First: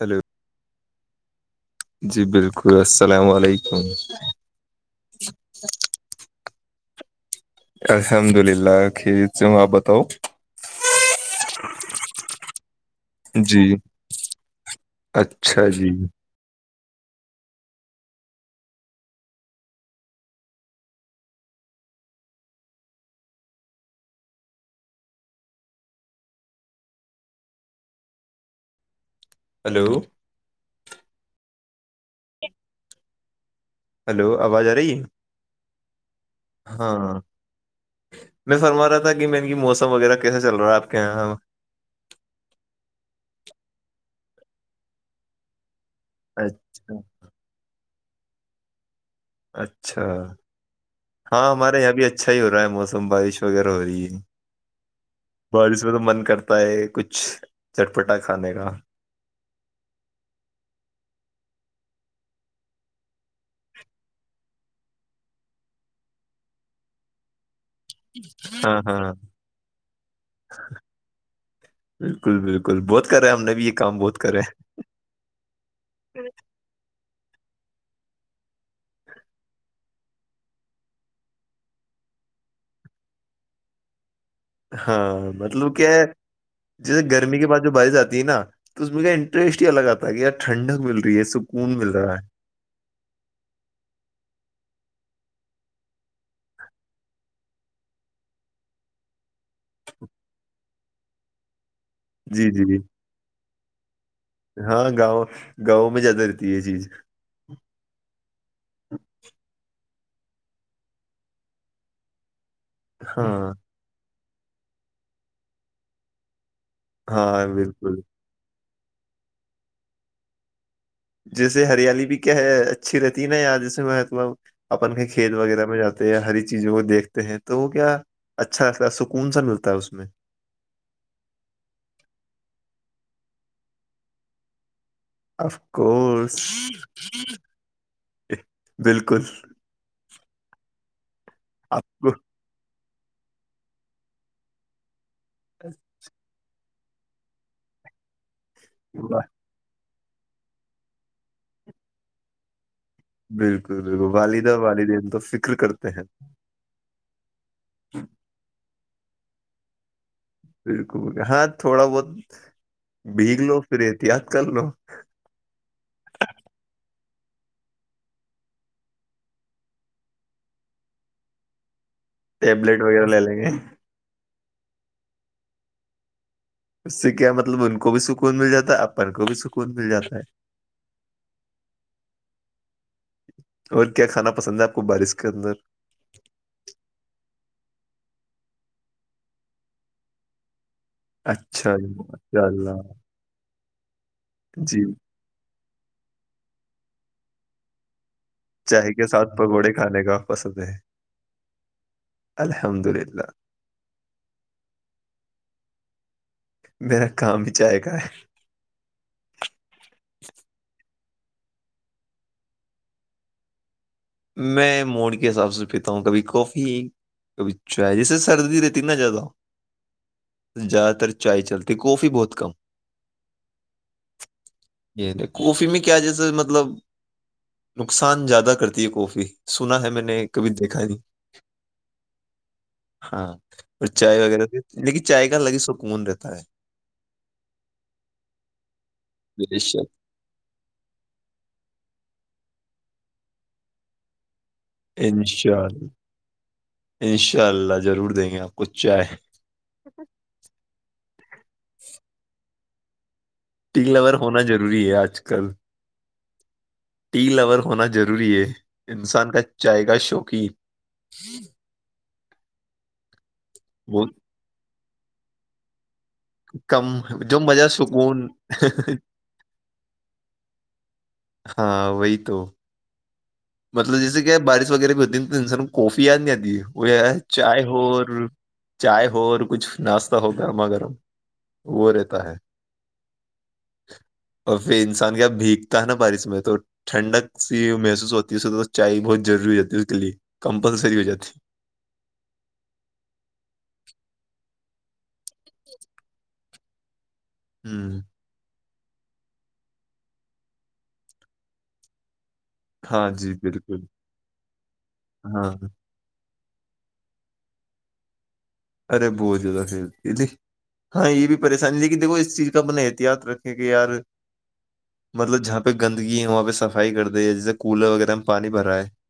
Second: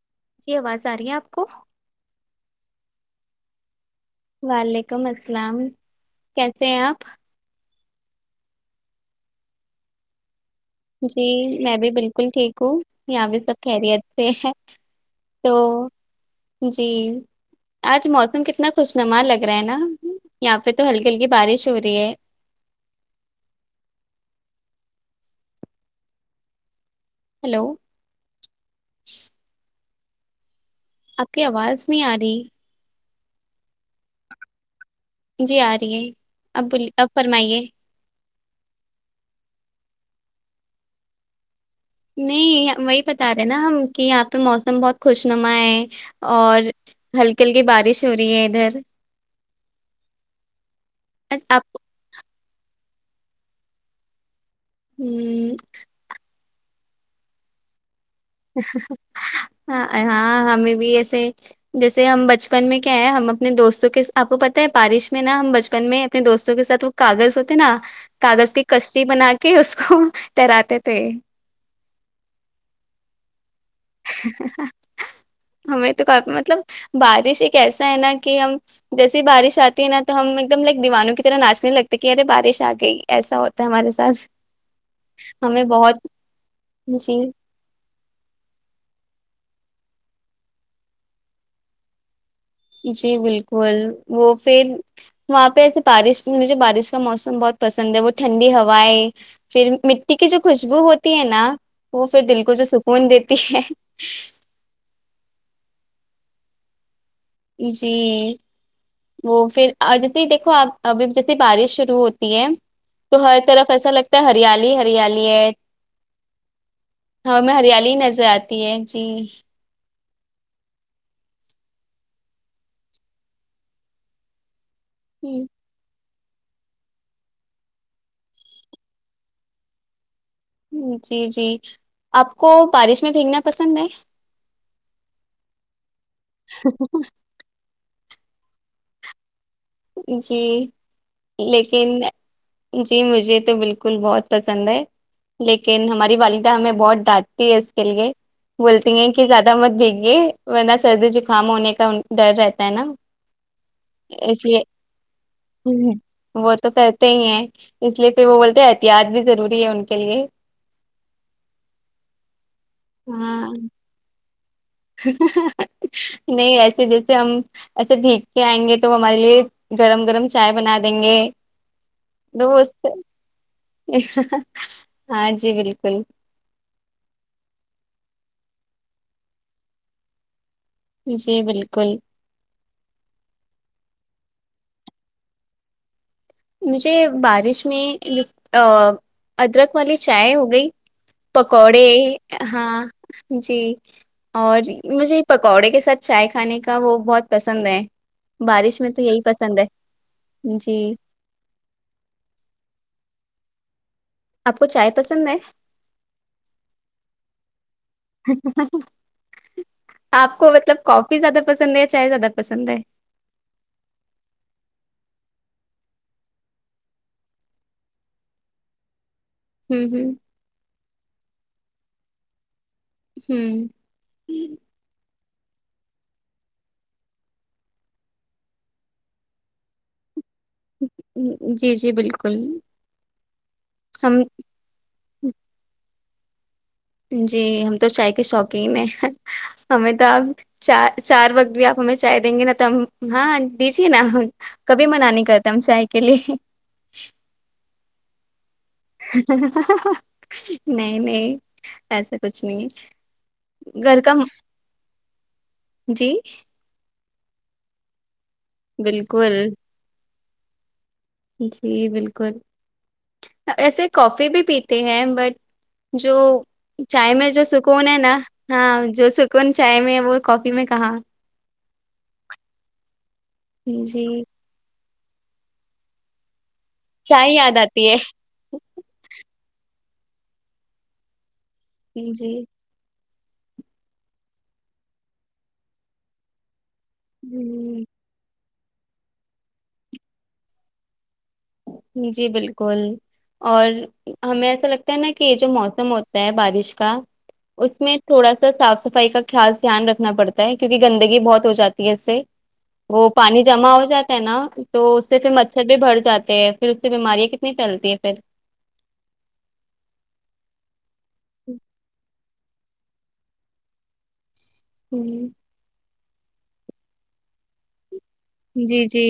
hello جی آواز آ رہی ہے آپ کو جی بالکل السلام علیکم وعلیکم السلام سے ہیں آپ الحمد للہ کوں آپ بتاؤ جی میں بھی بالکل ٹھیک ہوں یہاں بھی سب جی خیریت سے ہیں اچھا تو جی جی آج موسم کتنا خوش نما لگ رہا ہے نا یہاں پہ تو ہلکی ہلکی بارش ہو رہی ہے [unintelligible] ہیلو ہیلو آپ کی آواز نہیں آ رہی ہلو آواز آ رہی ہے جی آ رہی ہے ابولی اب ہاں فرمائیے میں فرما رہا تھا کہ میں کہ موسم وغیرہ کیسے چل رہا ہے آپ کے یہاں نہیں وہی بتا رہے نا ہم کہ یہاں پہ موسم بہت خوش نما ہے اور اچھا ہلکی ہلکی بارش چوری ہے ادھر اچھا اچ- ہاں آپ ہمارے یہاں بھی اچھا ہی ہو رہا ہے موسم تم بارش وغیرہ ہو رہی ہے ہ بارش میں تو من کرتا ہے کچھ چٹ ہاں ہمیں بھی ایسے جیسے ہم بچپن میں کیا ہے ہم اپنے دوستوں کے آپ کو پتہ ہے بارش میں نا ہم بچپن میں اپنے دوستوں کے ساتھ وہ کاغذ تھ نا کاغذ کی ہاں کشی ہاں بنا کے اس کو تراتے تھے بالکل بالکل بہت کرے ہم نے بھی یہ کام بہت کرے ہمیں تو مطلب بارش ہی کیسا ہے نا کہ ہم جیسے بارش آتی ہے نا تو ہم ایک دم لائک دیوانوں کی طرح ناچنے لگتے کہ ارے بارش آ گئی ایسا ہوتا ہے ہمارے ساتھ ہاں ہمیں مطلب کیا ہے بہت جیسے جی گرمی کے بعد جو بارش جاتی تی نا تو اس م انٹرسٹ ہی الگ آتا کہ یار ٹھنڈک مل رہی ہے سکون مل رہا ہے جی بالکل وہ پھر وہاں پہ ایسے بارش مجھے بارش کا موسم بہت پسند ہے وہ ٹھنڈی ہویں پھر مٹی کی جو خوشبو ہوتی ہے نا وہ پھر دل جی کو جو جی سکون دیتی ہے ہاں گاؤں گاؤں میں زیادہ رہتا یہ چیز جی وہ پھر جیسے دیکھو آپ ابھی جیسے بارش شروع ہوتی ہے تو ہاں طراف ایسا لگتا ت ہریالی ہریالی ہے ہاں میں ہریالی ہی نظرت تینچی جیسے ہریالی بھی کیا ہے اچھی رہتی ہے نا یا جیسے میں مطلب اپن ک خل ہوں، وغیرہ میں جات ہری چیزوں کو دیکھتے ہیں تو وہ کیا اچھا لگتا ہے سکون سا ملتا ہے اس میں جی جی آپ کو بارش میں بھیھینگنا پسند ہے اف کورس بالکل جی آپ لیکن کو جی مجھے تو بالکل بہت پسند ہے لیکن ہماری والدہ ہمیں بہت بہت بات کی اس کے لے بولتی ہیں واہ، کہ زیادہ مت بھیگ ورنہ سردی زکام ہونے کا ڈر رہتا ہے نا بالکل بالکل اس والید لیے والدین تو فکر کرتے ہیں وہ تو کرتے ہیں اس لیے پھر وہ بولتے تیاج بھی ضروری ہے ان کے لیے بالکل ہاں تھوڑا بہت بھیگ ہاں لو پ رہتی آپ نہیں ایسے جیسے ہم ایسے بھیگ کے آئیں گے تو وہ ہمارے لیے گرم گرم چائے بنا دیں گے ٹیبلٹ دوست وغیرہ لے ل گ ہاں جی بالکل اس سے کیا مطلب ان کو بھی سکون مل جاتا ہے اپن کو بھی سکون مل جاتا ہے جی بالکل اور کیا کھانا پسند ہے آپ کو بارش کے اندر مجھے بارش میں ادرک والی چائے ہو گئی اچھا پکوڑے جی ماشاء اللہ ہاں جی اور جی مجھے پکوڑے [inaudible] کے ساتھ چائے کھانے کا وہ بہت پسند ہے بارش میں چائے تو کے یہی ساتھ پسند ہے پکوڑے کھانے کا پسند ہے جی الحمد للہ آپ کو چائے پسند ہے میرا کام ہی چائے کا ہے آپ کو مطلب کافی زیادہ پسند ہےیا چائے زیادہ پسند ہے میں موڑ کے حساب سے پیتا ہوں کبھی کافی کبھی چائے جیسے سردی رہتی نا زیادہ ہوں ہوں زیادہ تر چائے چلتی کافی بہت کم ہوں کوفی میں کیا جیسے مطلب نقصان زیادہ کرتے کوفی سنا ہے میں نے کبھی دیکھا نہیں جی جی بالکل ہاں اور چائے ہم وغیرہ لیکن چائے کا الگ ہی سکون رہتا ت [unintelligible] جی ہم تو چائے کے شوقین ہیں بے شک ہمیں تو آپ چار چار وقت بھی آپ ہمیں چائے دیں گے نا ت ہاں دیجے نا کبھی منع نہیں کرتے ہم انشاء چائے اللہ کے لیے انشاء اللہ ضرور دیں گے آپ کو چائے ہا ہا نہیں نہیں ایسا کچھ نہیں ہے [inaudible] ٹگ گھر کا لور م- ہونا ضروری ہے آج کل جی ٹی لور ہونا ضروری [unintelligible] ضروری ہے انسان کا چائے گ شوق اکی ج جی بالکل کول ایسے وہ کافی بھی پیتی ہیں بٹ جو چائے میں جو سکون ہے نا ہاں جو سکون چائے میں وہ کافی میں کہاں ہاں وہی تو مطلب جی جیسے کہ بارش وغیرہ بھی تن سر کوفی آ نہیں دیتی ہے وہ یاد چائے ہو آتی چائے ہوور کچھ ناشتہ ہو گرما گرم وہ رہتا ہے اور پھر انسان کیا بھیگتا ہے نا بارش میں تو ٹھنڈک سی ہ محسوس ہوتی چائے بہت روری ہو جاتی ہے اس کے لیے کمپلسری ہو جاتی ہے جی بالکل اور ہمیں ایسا لگتا ت کہ یہ جو موسم ہوتا ہے بارش کا [inaudible] اس میں ہوں تھوڑا سا صاف سف صفائی کا خاص دھیان رکھنا پڑتا ہے کیونکہ گندگی بہت ہو جاتی ہے اس سے وہ ہاں جی پانی جمع بالکل ہو جاتا ہے نا تو اس سے پھر ہاں مچھر بھی بھر جاتا پھر اس سے بیماریاں کتنی پھیلتی ہے پھر ارے بہت جدا سی ہاں یہ بھی پریشانی لیک کہن دیکو اس چیز کا اپنا احتیاط رکھیں کہ یار ہوں مطلب جہاں پہ [inaudible] گندگی وہاں پہ صفائی کر دی ہے جیسے کولر وغیرہ پانی بھرا جی ہے جی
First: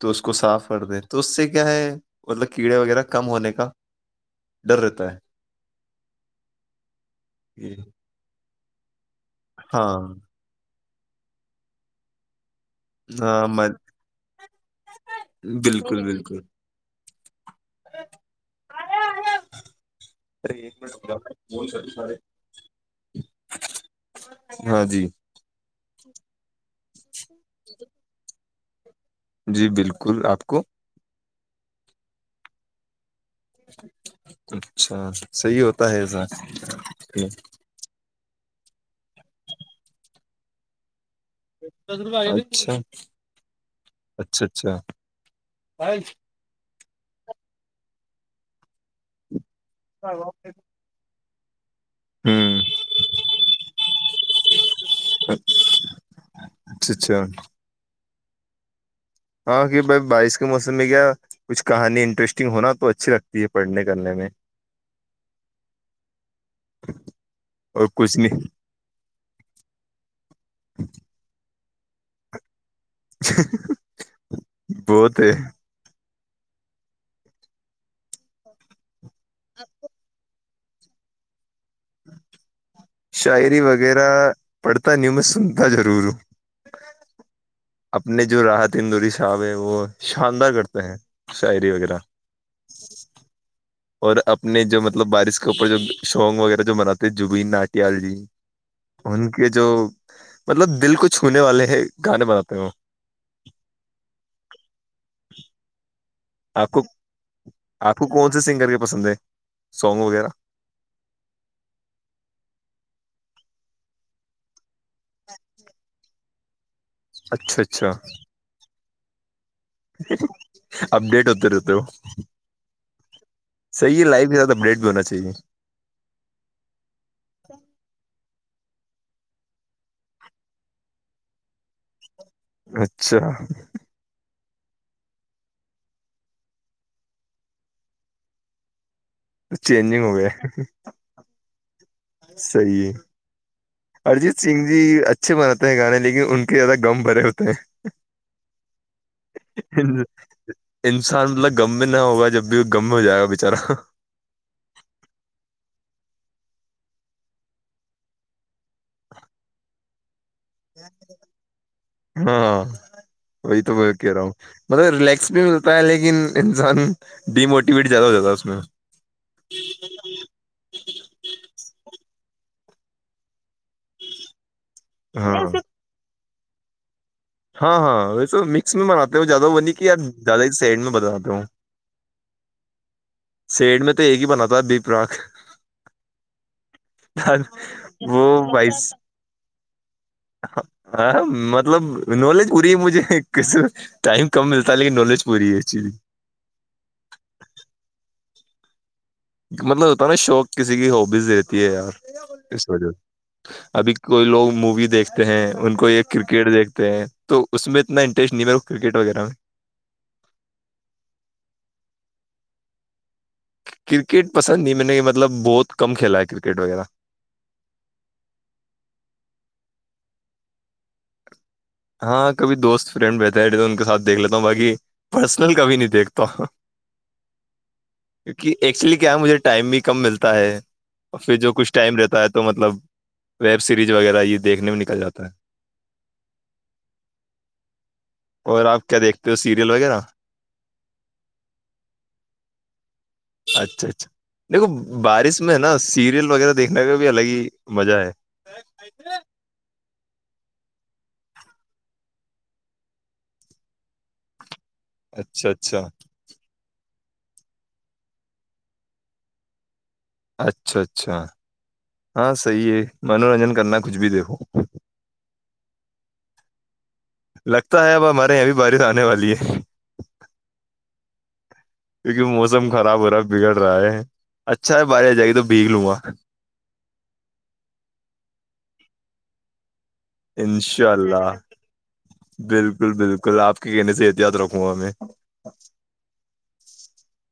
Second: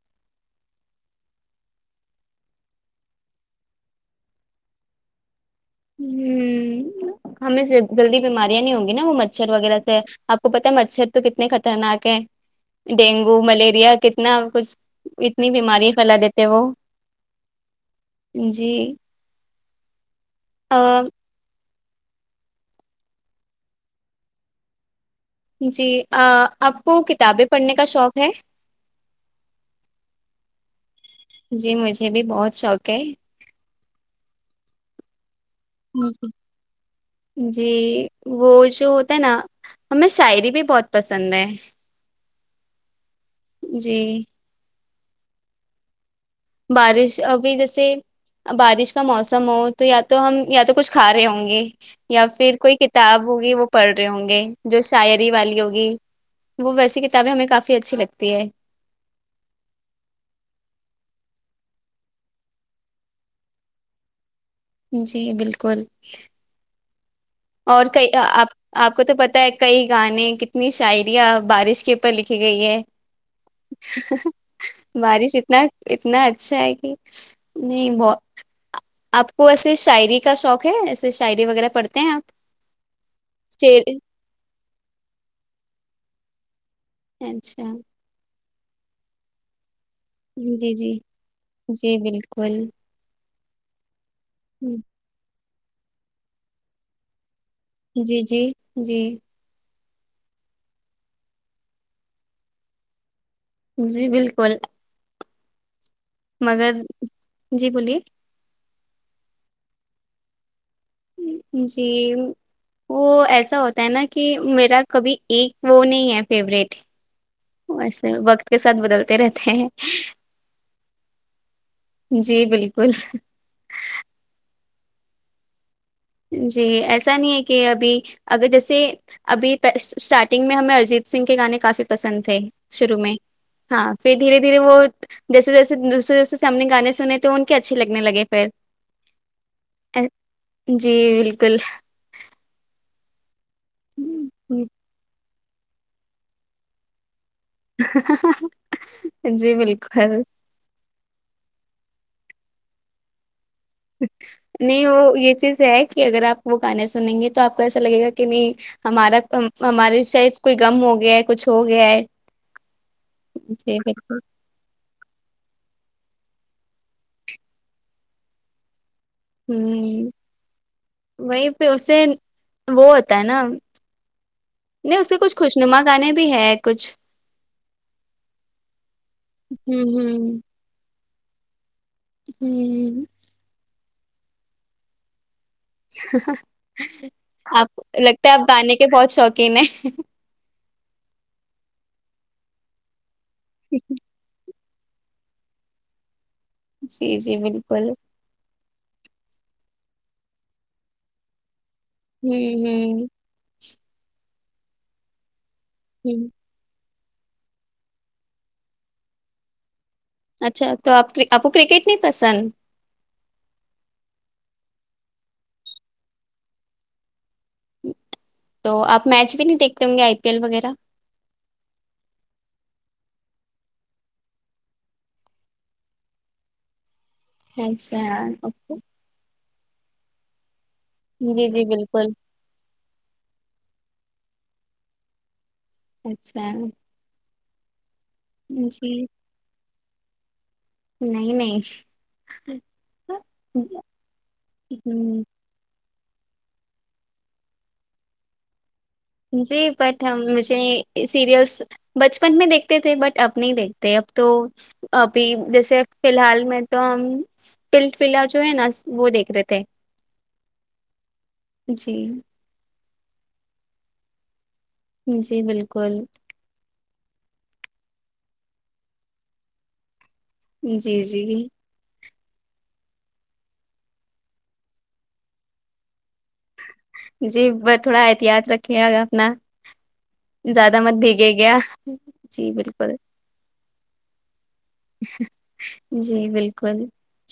تو اس کو اس کو صاف کر دیں تو اس سے کیا ہے مطلب کیڑے وغیرہ کم ہونے کا ڈر رہتا ہے ہ ہمیں سے یہ- جلدی بھی مار نہیں ہو گ نہ وہر مچھر وغیرہ سے ہاں آپ کو پ م اچر تو کتنے خطرناک ہیں [inaudible] ڈینگو ہاں میں- ملیریا کتنا کچھ اتنی بیماری بالکل پھیلا بالکل دیتے وہ جی ارے ایک آ منٹ بلا بول سک ہاں جی [inaudible] جی آپ کو کتابیں پڑھنے کا شوق ہے جی بالکل آپ کو جی مجھے بھی بہت شوق ہے اچھا [unintelligible] ہے ایسا جی وہ [unintelligible] جو ہوتا ہے نا ہمیں شاعری بھی بہت پسند ہے اچھا جی اچھا اچھا س [unintelligible] بارش ابھی جیسے بارش کا موسم ہو تو یا تو ہوں ہم یا تو کچھ کھا رہے ہوں گے ایک [unintelligible] یا پھر کوئی کتاب ہوگی وہ پڑھ رہے ہوں گے جو شاعری والی ہوگی وہ اچھا ویسی اچھا کتابیں ہمیں کافی اچھی لگتی ت ہے ہاں کہ بھائی بارش کے موسم میں کیا کچھ کہانی انٹرسٹنگ ہونا تو اچھی لگتی ہے پڑھنے کرنے میں جی بالکل اور کئی کچھ آپ نہیں آپ کو تو پتا ہے کئی گانے کتنی شاعرییاں بارش [inaudible] کے پر لکھی گئی ہے [unintelligible] بہت ہے بارش اتنا اتنا اچھا ہے کہ نہیں ب آپ کو ایسے شاعری کا شوق [inaudible] ایسے شاعری وغیرہ پڑتے ہیں آپ شاعری شعر وغیرہ پڑھتا نہیںیوں میں سنتا ضرور ہوں اچھا اپنے جو راحت تندور صاب ہے وہ شاندار جی جی کرتے ہیں شاعری جی وغیرہ بالکل اور اپنے جو مطلب بارش کا اس کے اور جو شونگ وغیرہ جو منات ہیں ج وین ناٹیال جی ان کے جو مطلب دل کو چھونے والے ہیں گانے بناتے ہوں جی بالکل [inaudible] آپ مگر کو جی آپ بولیے کو کون سے سنگر کے پسند ہے سونگ وغیرہ جی وہ ایسا ہوتا ہے نا کہ میرا کبھی ایک وہ نہیں ہے فیوریٹ اچھا وسے وقت کے ساتھ بدل ط رہتیں ہیں [inaudible] اپ ڈیٹ ہوتی رہ تو جی بالکل سی ہے لائفٹ ہونا چاہیے جی ایسا نہیں ہے کہ ابھی اگر جیسے ابھی اسٹارٹنگ میں ہمیں ارجیت سنگھ کے گانے کافی پسند تھے شروع میں اچھا ہاں پھر دھیرے درے دھیرے وہ جیسے جیسے دوسرے دوسرے سامنے گانے سنے تو ان کے اچھے لگنے لگے پھر چینجنگ ہو گیا جی بالکل صی ہے ارجیت سنگھ جی اچھا اچھے بناتے ہیں گانے لیکن ان کے زیادہ گم بھرے ہوتے جی بالکل انسان مطلب گغم میں نہ ہوگا جب اب گم ہو جائے گا بےچارا نہیں وہ یہ چیز ہے کہ اگر آپ وہ گانے سنیں گے تو آپ کو ایسا لگے گا کہ نہیں ہمارا ہماراری شاید کوئی غم ہو گیا ہے کچھ ہو گیا ہے ہاں وہی تو جی میں کہہ بالکل رہا ہوں مطلب ریلیکس بھی ملتا ہے لیکن لیکن انسان ڈیموٹیویٹ زیادہ ہو جاتا ہے اس میں ہوں وہی پ اسے وہ ہوتا ہے نا نہیں اس سے کچھ ہاں خوش ویسے نما گانے بھی ہے کچھ ہاں ہاں ویسے مکس میں بناتے ہیں زیادہ بنی ہ کی یا زیادہ ہی سائڈ میں بناتے تو ہوں پیڑ میں تو ایک ہی بناات تھا بی پ رااک [unintelligible] آپ وہ لگتا ہے آپ گانے کے بہت شوقین ہیں ج [unintelligible] ہ مطلب نالج ہو رہی ہے مجھے ک ٹائم کم ملتا تل کہ نج پوری جئیی جی جی بالکل مطلب ہوتا ہے نا شوق کسی کی ہبیز دیتی ہے یار ہ اسس و ہ ابھی کوئی لوگ مووی دیکھتے ہیں ان کو ایک ہ کرکٹ دیکھتے ہیں تو اس میں اتنا انٹرسٹ نہیں م کرکٹ وغیرہ میں [unintelligible] اچھا تو آپ آپ کو کرکٹ نہیں پسند کرکٹ پسند نہیں میں نے مطلب بہت کم کھیلا ہے کرکٹ وغیرہ تو آپ میچ بھی نہیں دیکھتے ہوں گے آئی پی ایل وغیرہ ہاں کبھی دوست فرینڈ بتے ہیں تو ان کے ساتھ دیکھ لیتا ہوں باقی پرسنل کبھی نہیں دیکھتا اچھا کیونکہ اوکے، ایکچولی کیا ہے مجھے ٹائم بھی کم ملتا ہے اور پھر جی جو جی کچھ ٹائم بالکل رہتا ہے تو مطلب ویب سری بج وغیرہ یہ دیکنے میں نکل جاتا ہے اچھا اور آپ جی کیا دیکھتے ہو سیریل وغیرہ نہیں نہیں اچھا اچھا دیکھو بارش میں ہے نا سیریل وغیرہ دیکھنے کا بھی الگ ہی مزہ ہے جی بٹ ہم مجھے سیریلس بچپن میں دیکھتے تھے بٹ اب نہیں دیکھتے اب تو [inaudible] ابھی اچھا جیسے اچھا فی الحال میں تو ہم پلٹ پلا جو ہے نا وہ دیکھ رہے تھے [unintelligible] اچھا اچھا جی ہاں صحی ہے منورنجن کرنا کچھ بھی دیکھو جی بالکل [inaudible] لگتا ہے اب ہمارے یہاں بھی بارش آنے والی ہے جی جی کیونکہ موسم خراب ہو رہا ہے بگڑ رہا ہے اچھا ہے بارش آ جائے گی تو بھیگ لوں گا جی بس تھوڑا احتیاط رکھیے گا اپنا زیادہ انشاء مت بھیگے اللہ گیا جی بالکل کہنے سے اتیاد رکھو جی بالکل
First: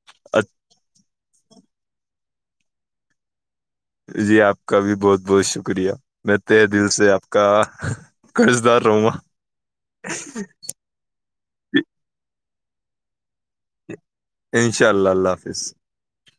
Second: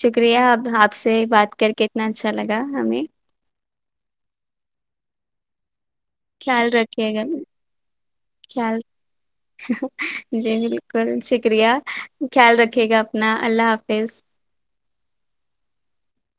شکریہ اب آپ سے بات کر کےتنا اچھا لگا ہمیں جی آپ کا بھی بہت بہت شکریہ [unintelligible] خیال دل رکے سے گا آپ کا قرض خیال دار رہوں گا جی بالکل شکریہ خیال رکھ ٹھیک ہے اپنا اللہ حافظ انشاء اللہ اللہ حافظ [inaudible] [inaudible]